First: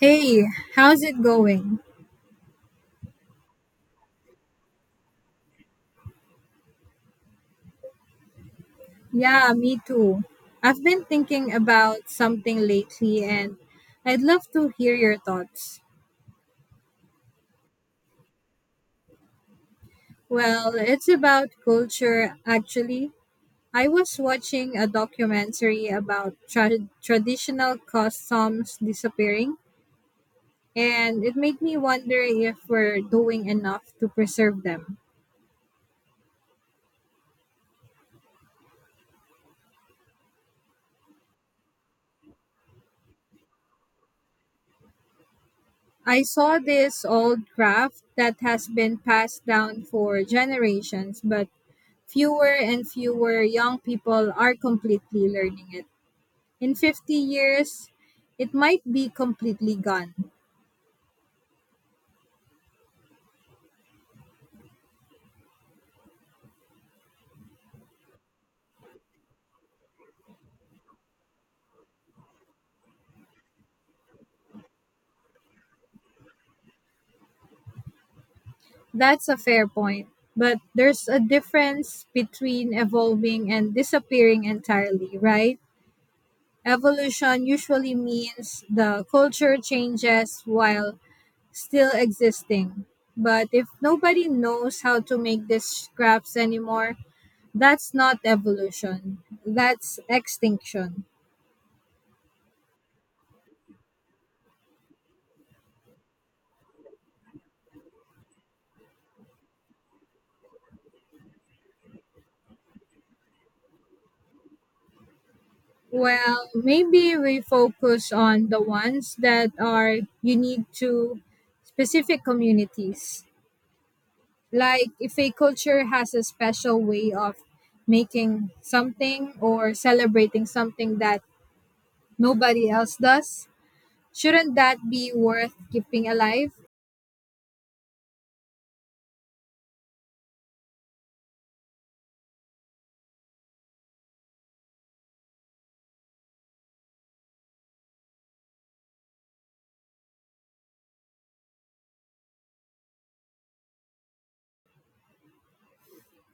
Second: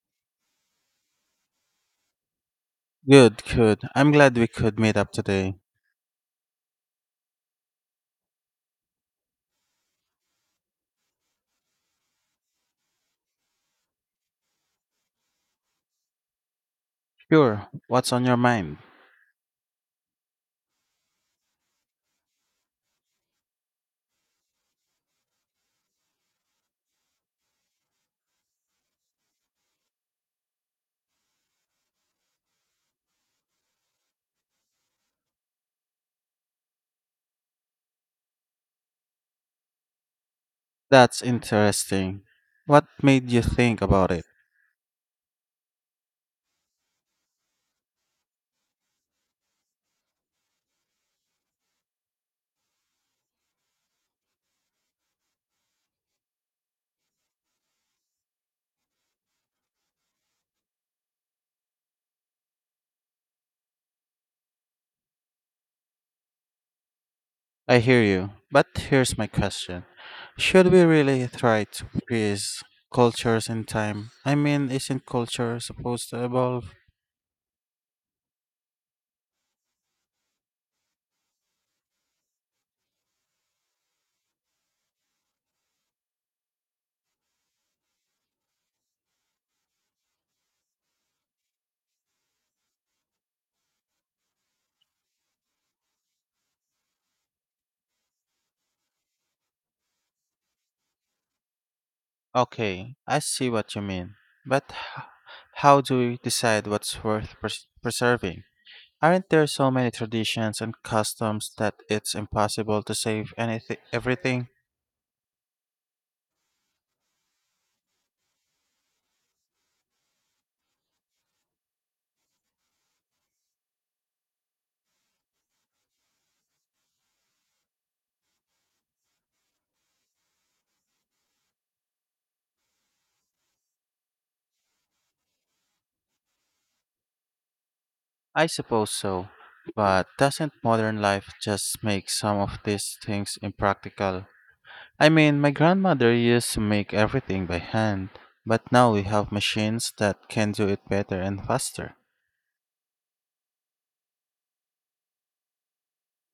Hey, how's it going? Good, good. I'm glad we could meet up today. Yeah, me too. I've been thinking about something lately and I'd love to hear your thoughts. Sure. What's on your mind? Well, it's about culture actually. I was watching a documentary about traditional customs disappearing and it made me wonder if we're doing enough to preserve them. That's interesting. What made you think about it? I saw this old craft that has been passed down for generations, but fewer and fewer young people are completely learning it. In 50 years, it might be completely gone. I hear you. But here's my question. Should we really try to freeze cultures in time? I mean, isn't culture supposed to evolve? That's a fair point. But there's a difference between evolving and disappearing entirely, right? Evolution usually means the culture changes while still existing. But if nobody knows how to make these scraps anymore, that's not evolution, that's extinction. Okay, I see what you mean. But h- how do we decide what's worth preserving? Aren't there so many traditions and customs that it's impossible to save anything everything? Well, maybe we focus on the ones that are unique to specific communities. Like if a culture has a special way of making something or celebrating something that nobody else does, shouldn't that be worth keeping alive? I suppose so. But doesn't modern life just make some of these things impractical? I mean, my grandmother used to make everything by hand, but now we have machines that can do it better and faster.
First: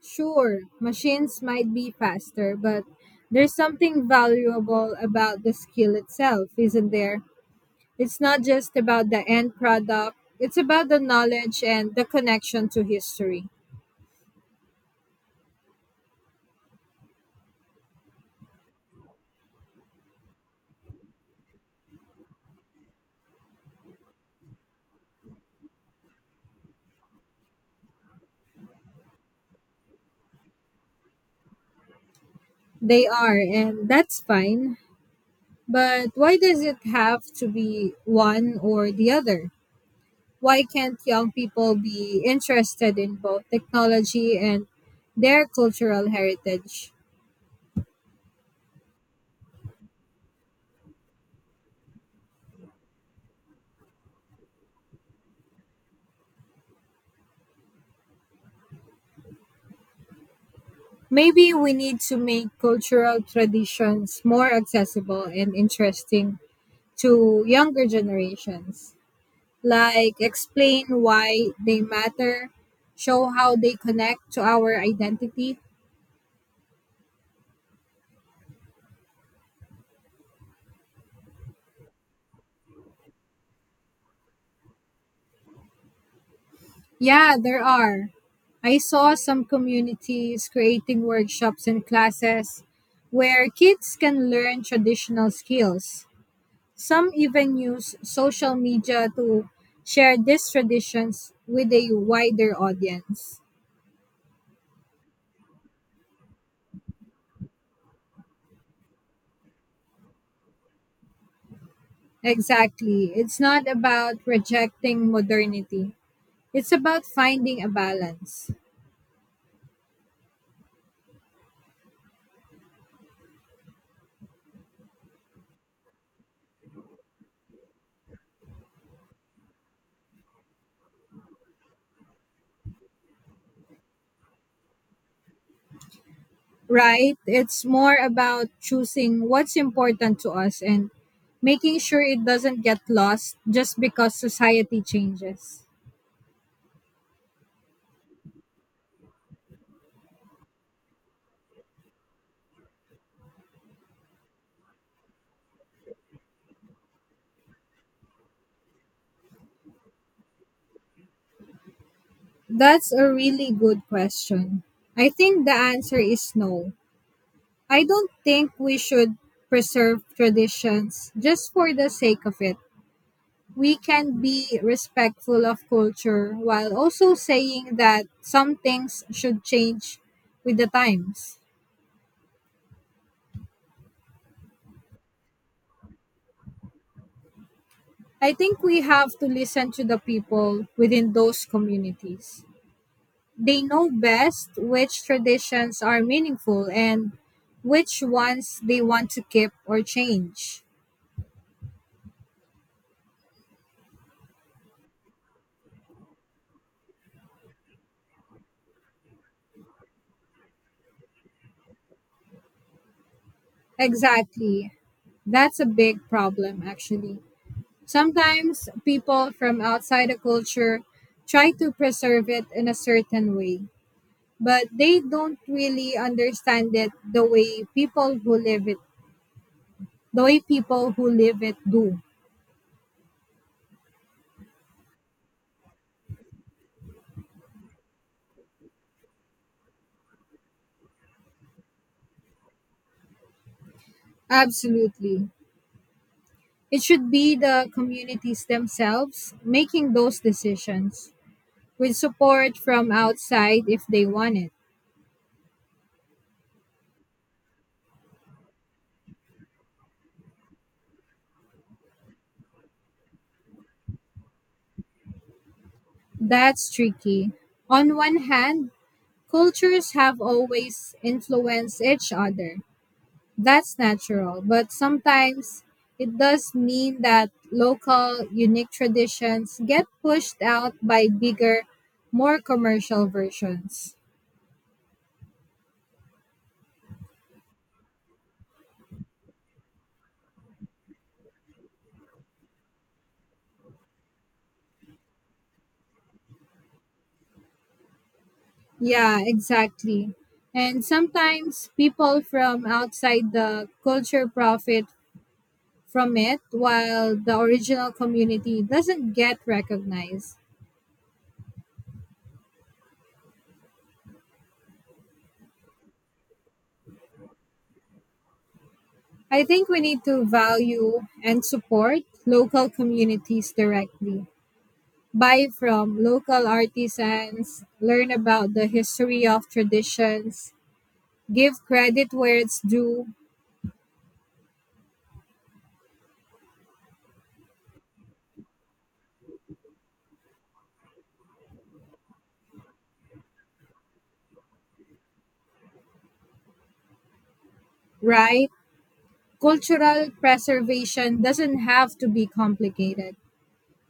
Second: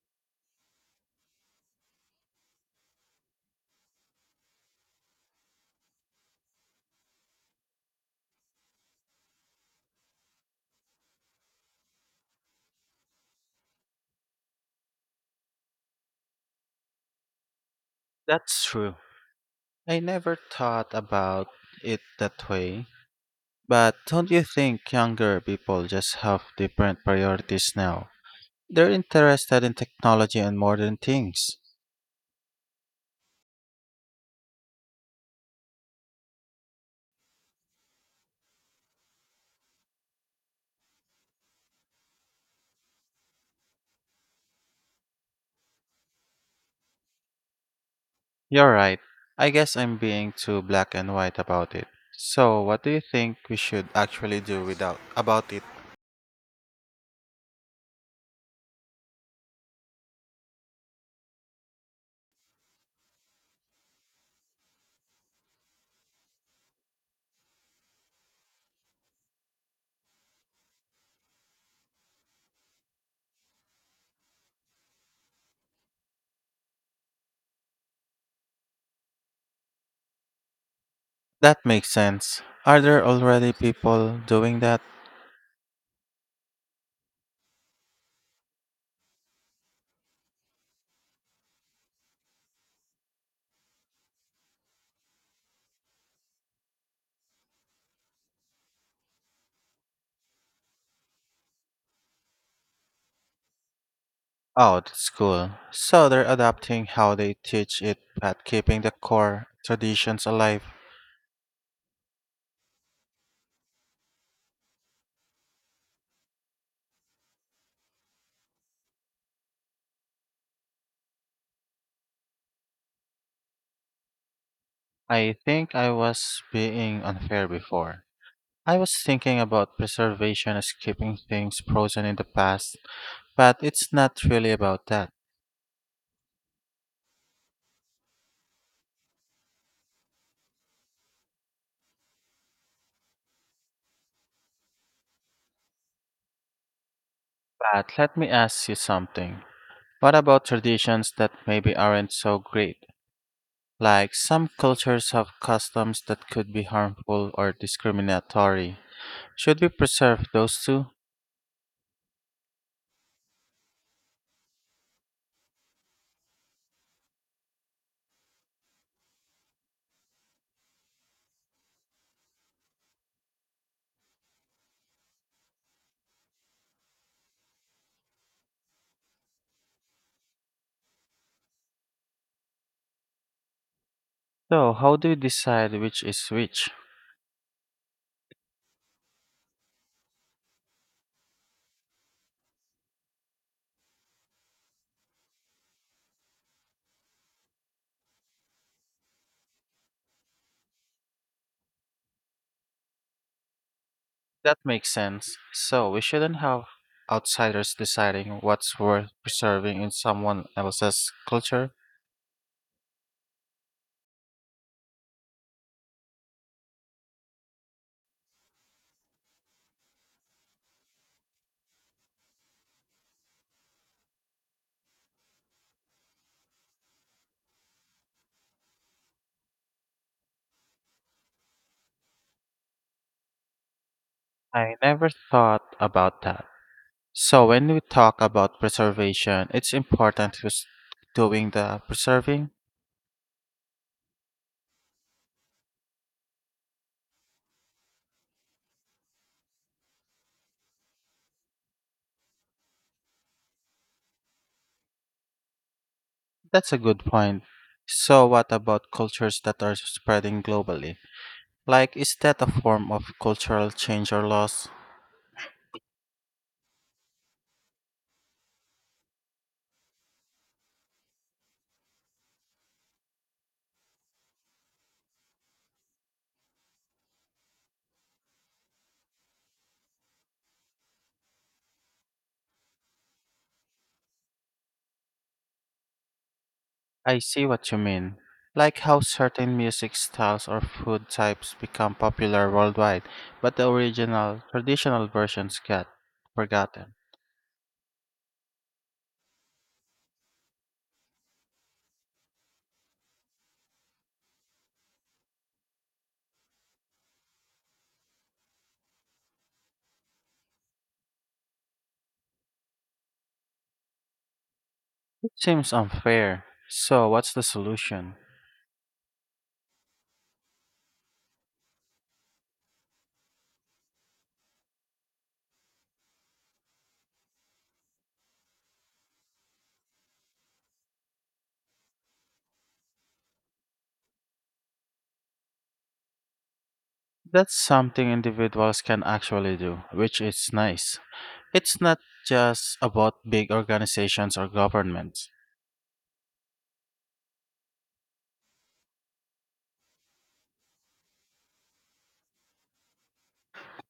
Sure, machines might be faster, but there's something valuable about the skill itself, isn't there? It's not just about the end product, it's about the knowledge and the connection to history. That's true. I never thought about it that way. But don't you think younger people just have different priorities now? They're interested in technology and modern things. They are, and that's fine. But why does it have to be one or the other? Why can't young people be interested in both technology and their cultural heritage? You're right. I guess I'm being too black and white about it. So, what do you think we should actually do without about it? Maybe we need to make cultural traditions more accessible and interesting to younger generations. Like explain why they matter, show how they connect to our identity. That makes sense. Are there already people doing that? Yeah, there are. I saw some communities creating workshops and classes where kids can learn traditional skills. Some even use social media to share these traditions with a wider audience. Oh, that's cool. So they're adapting how they teach it but keeping the core traditions alive. Exactly. It's not about rejecting modernity. It's about finding a balance. I think I was being unfair before. I was thinking about preservation as keeping things frozen in the past, but it's not really about that. Right? It's more about choosing what's important to us and making sure it doesn't get lost just because society changes. But let me ask you something. What about traditions that maybe aren't so great? Like some cultures have customs that could be harmful or discriminatory. Should we preserve those two? That's a really good question. I think the answer is no. I don't think we should preserve traditions just for the sake of it. We can be respectful of culture while also saying that some things should change with the times. So, how do we decide which is which? I think we have to listen to the people within those communities. They know best which traditions are meaningful and which ones they want to keep or change. That makes sense. So, we shouldn't have outsiders deciding what's worth preserving in someone else's culture. Exactly. That's a big problem, actually. Sometimes people from outside a culture try to preserve it in a certain way, but they don't really understand it the way people who live it, the way people who live it do. I never thought about that. So, when we talk about preservation, it's important who's doing the preserving. Absolutely. It should be the communities themselves making those decisions with support from outside if they want it. That's a good point. So, what about cultures that are spreading globally? Like, is that a form of cultural change or loss? That's tricky. On one hand, cultures have always influenced each other. That's natural, but sometimes it does mean that local, unique traditions get pushed out by bigger, more commercial versions. I see what you mean. Like how certain music styles or food types become popular worldwide, but the original, traditional versions get forgotten. Yeah, exactly. And sometimes people from outside the culture profit from it while the original community doesn't get recognized. It seems unfair. So, what's the solution? I think we need to value and support local communities directly. Buy from local artisans, learn about the history of traditions, give credit where it's due, That's something individuals can actually do, which is nice. It's not just about big organizations or governments. right? Cultural preservation doesn't have to be complicated.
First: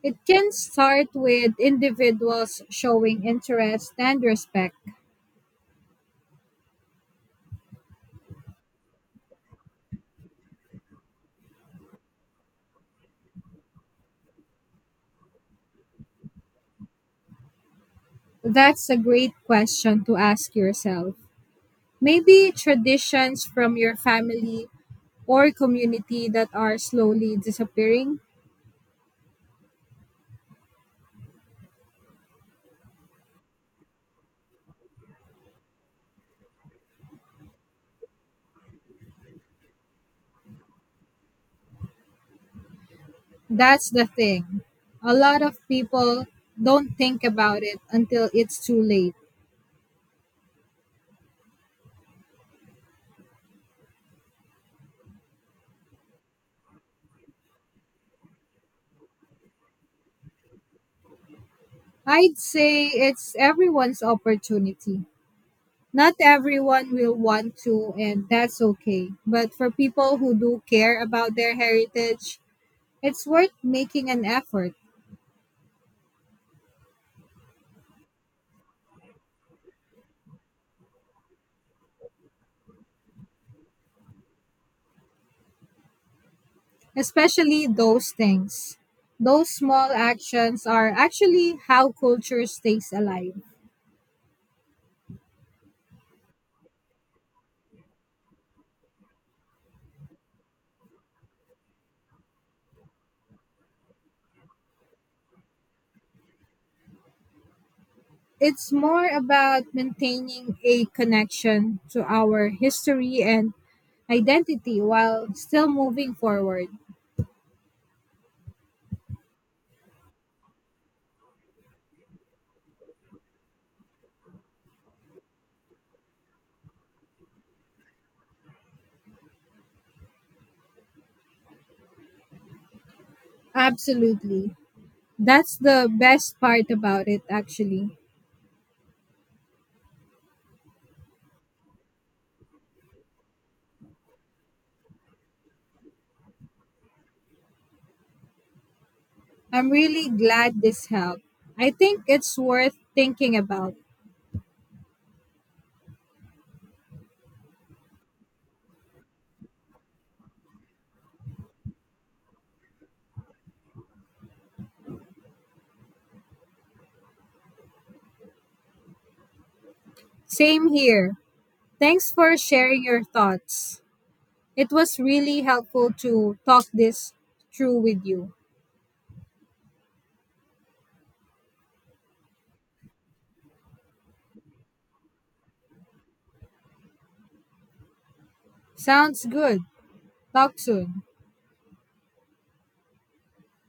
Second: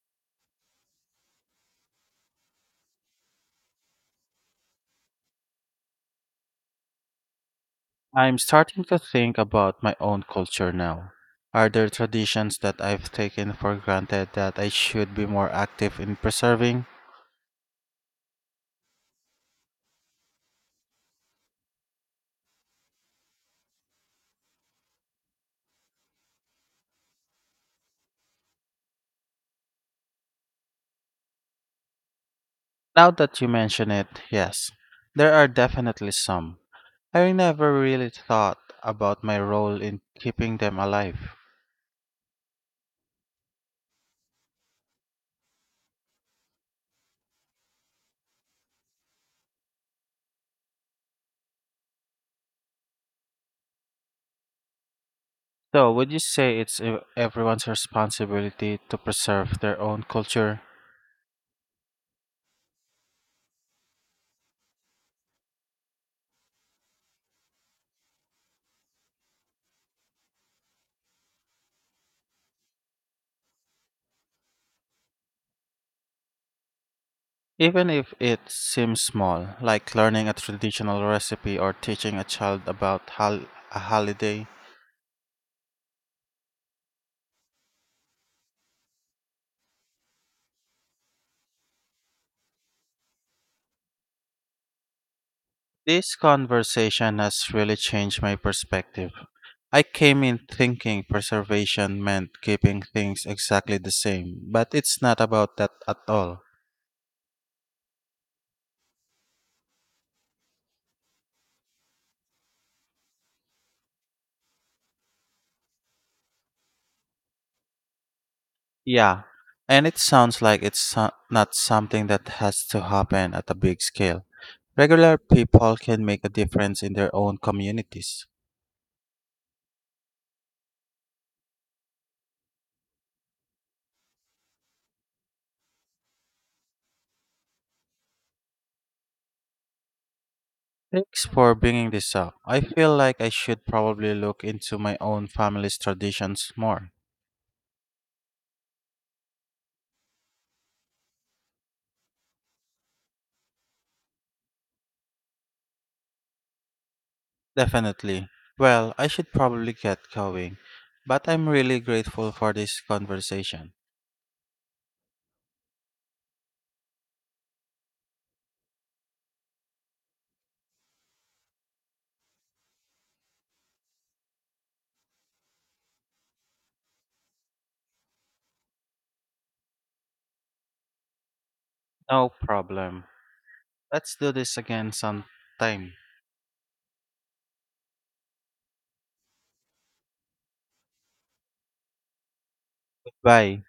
It can start with individuals showing interest and respect. I'm starting to think about my own culture now. Are there traditions that I've taken for granted that I should be more active in preserving? That's a great question to ask yourself. Maybe traditions from your family or community that are slowly disappearing? Now that you mention it, yes, there are definitely some. I never really thought about my role in keeping them alive. That's the thing. A lot of people don't think about it until it's too late. So, would you say it's everyone's responsibility to preserve their own culture? I'd say it's everyone's opportunity. Not everyone will want to, and that's okay. But for people who do care about their heritage, it's worth making an effort, Even if it seems small, like learning a traditional recipe or teaching a child about a holiday? especially those things. Those small actions are actually how culture stays alive. This conversation has really changed my perspective. I came in thinking preservation meant keeping things exactly the same, but it's not about that at all. It's more about maintaining a connection to our history and identity while still moving forward. Yeah, and it sounds like it's not something that has to happen at a big scale. Regular people can make a difference in their own communities. Absolutely. That's the best part about it, actually. Thanks for bringing this up. I feel like I should probably look into my own family's traditions more. I'm really glad this helped. I think it's worth thinking about. Definitely. Well, I should probably get going, but I'm really grateful for this conversation. Same here. Thanks for sharing your thoughts. It was really helpful to talk this through with you. No problem. Let's do this again sometime. Sounds good. Talk soon. Bye.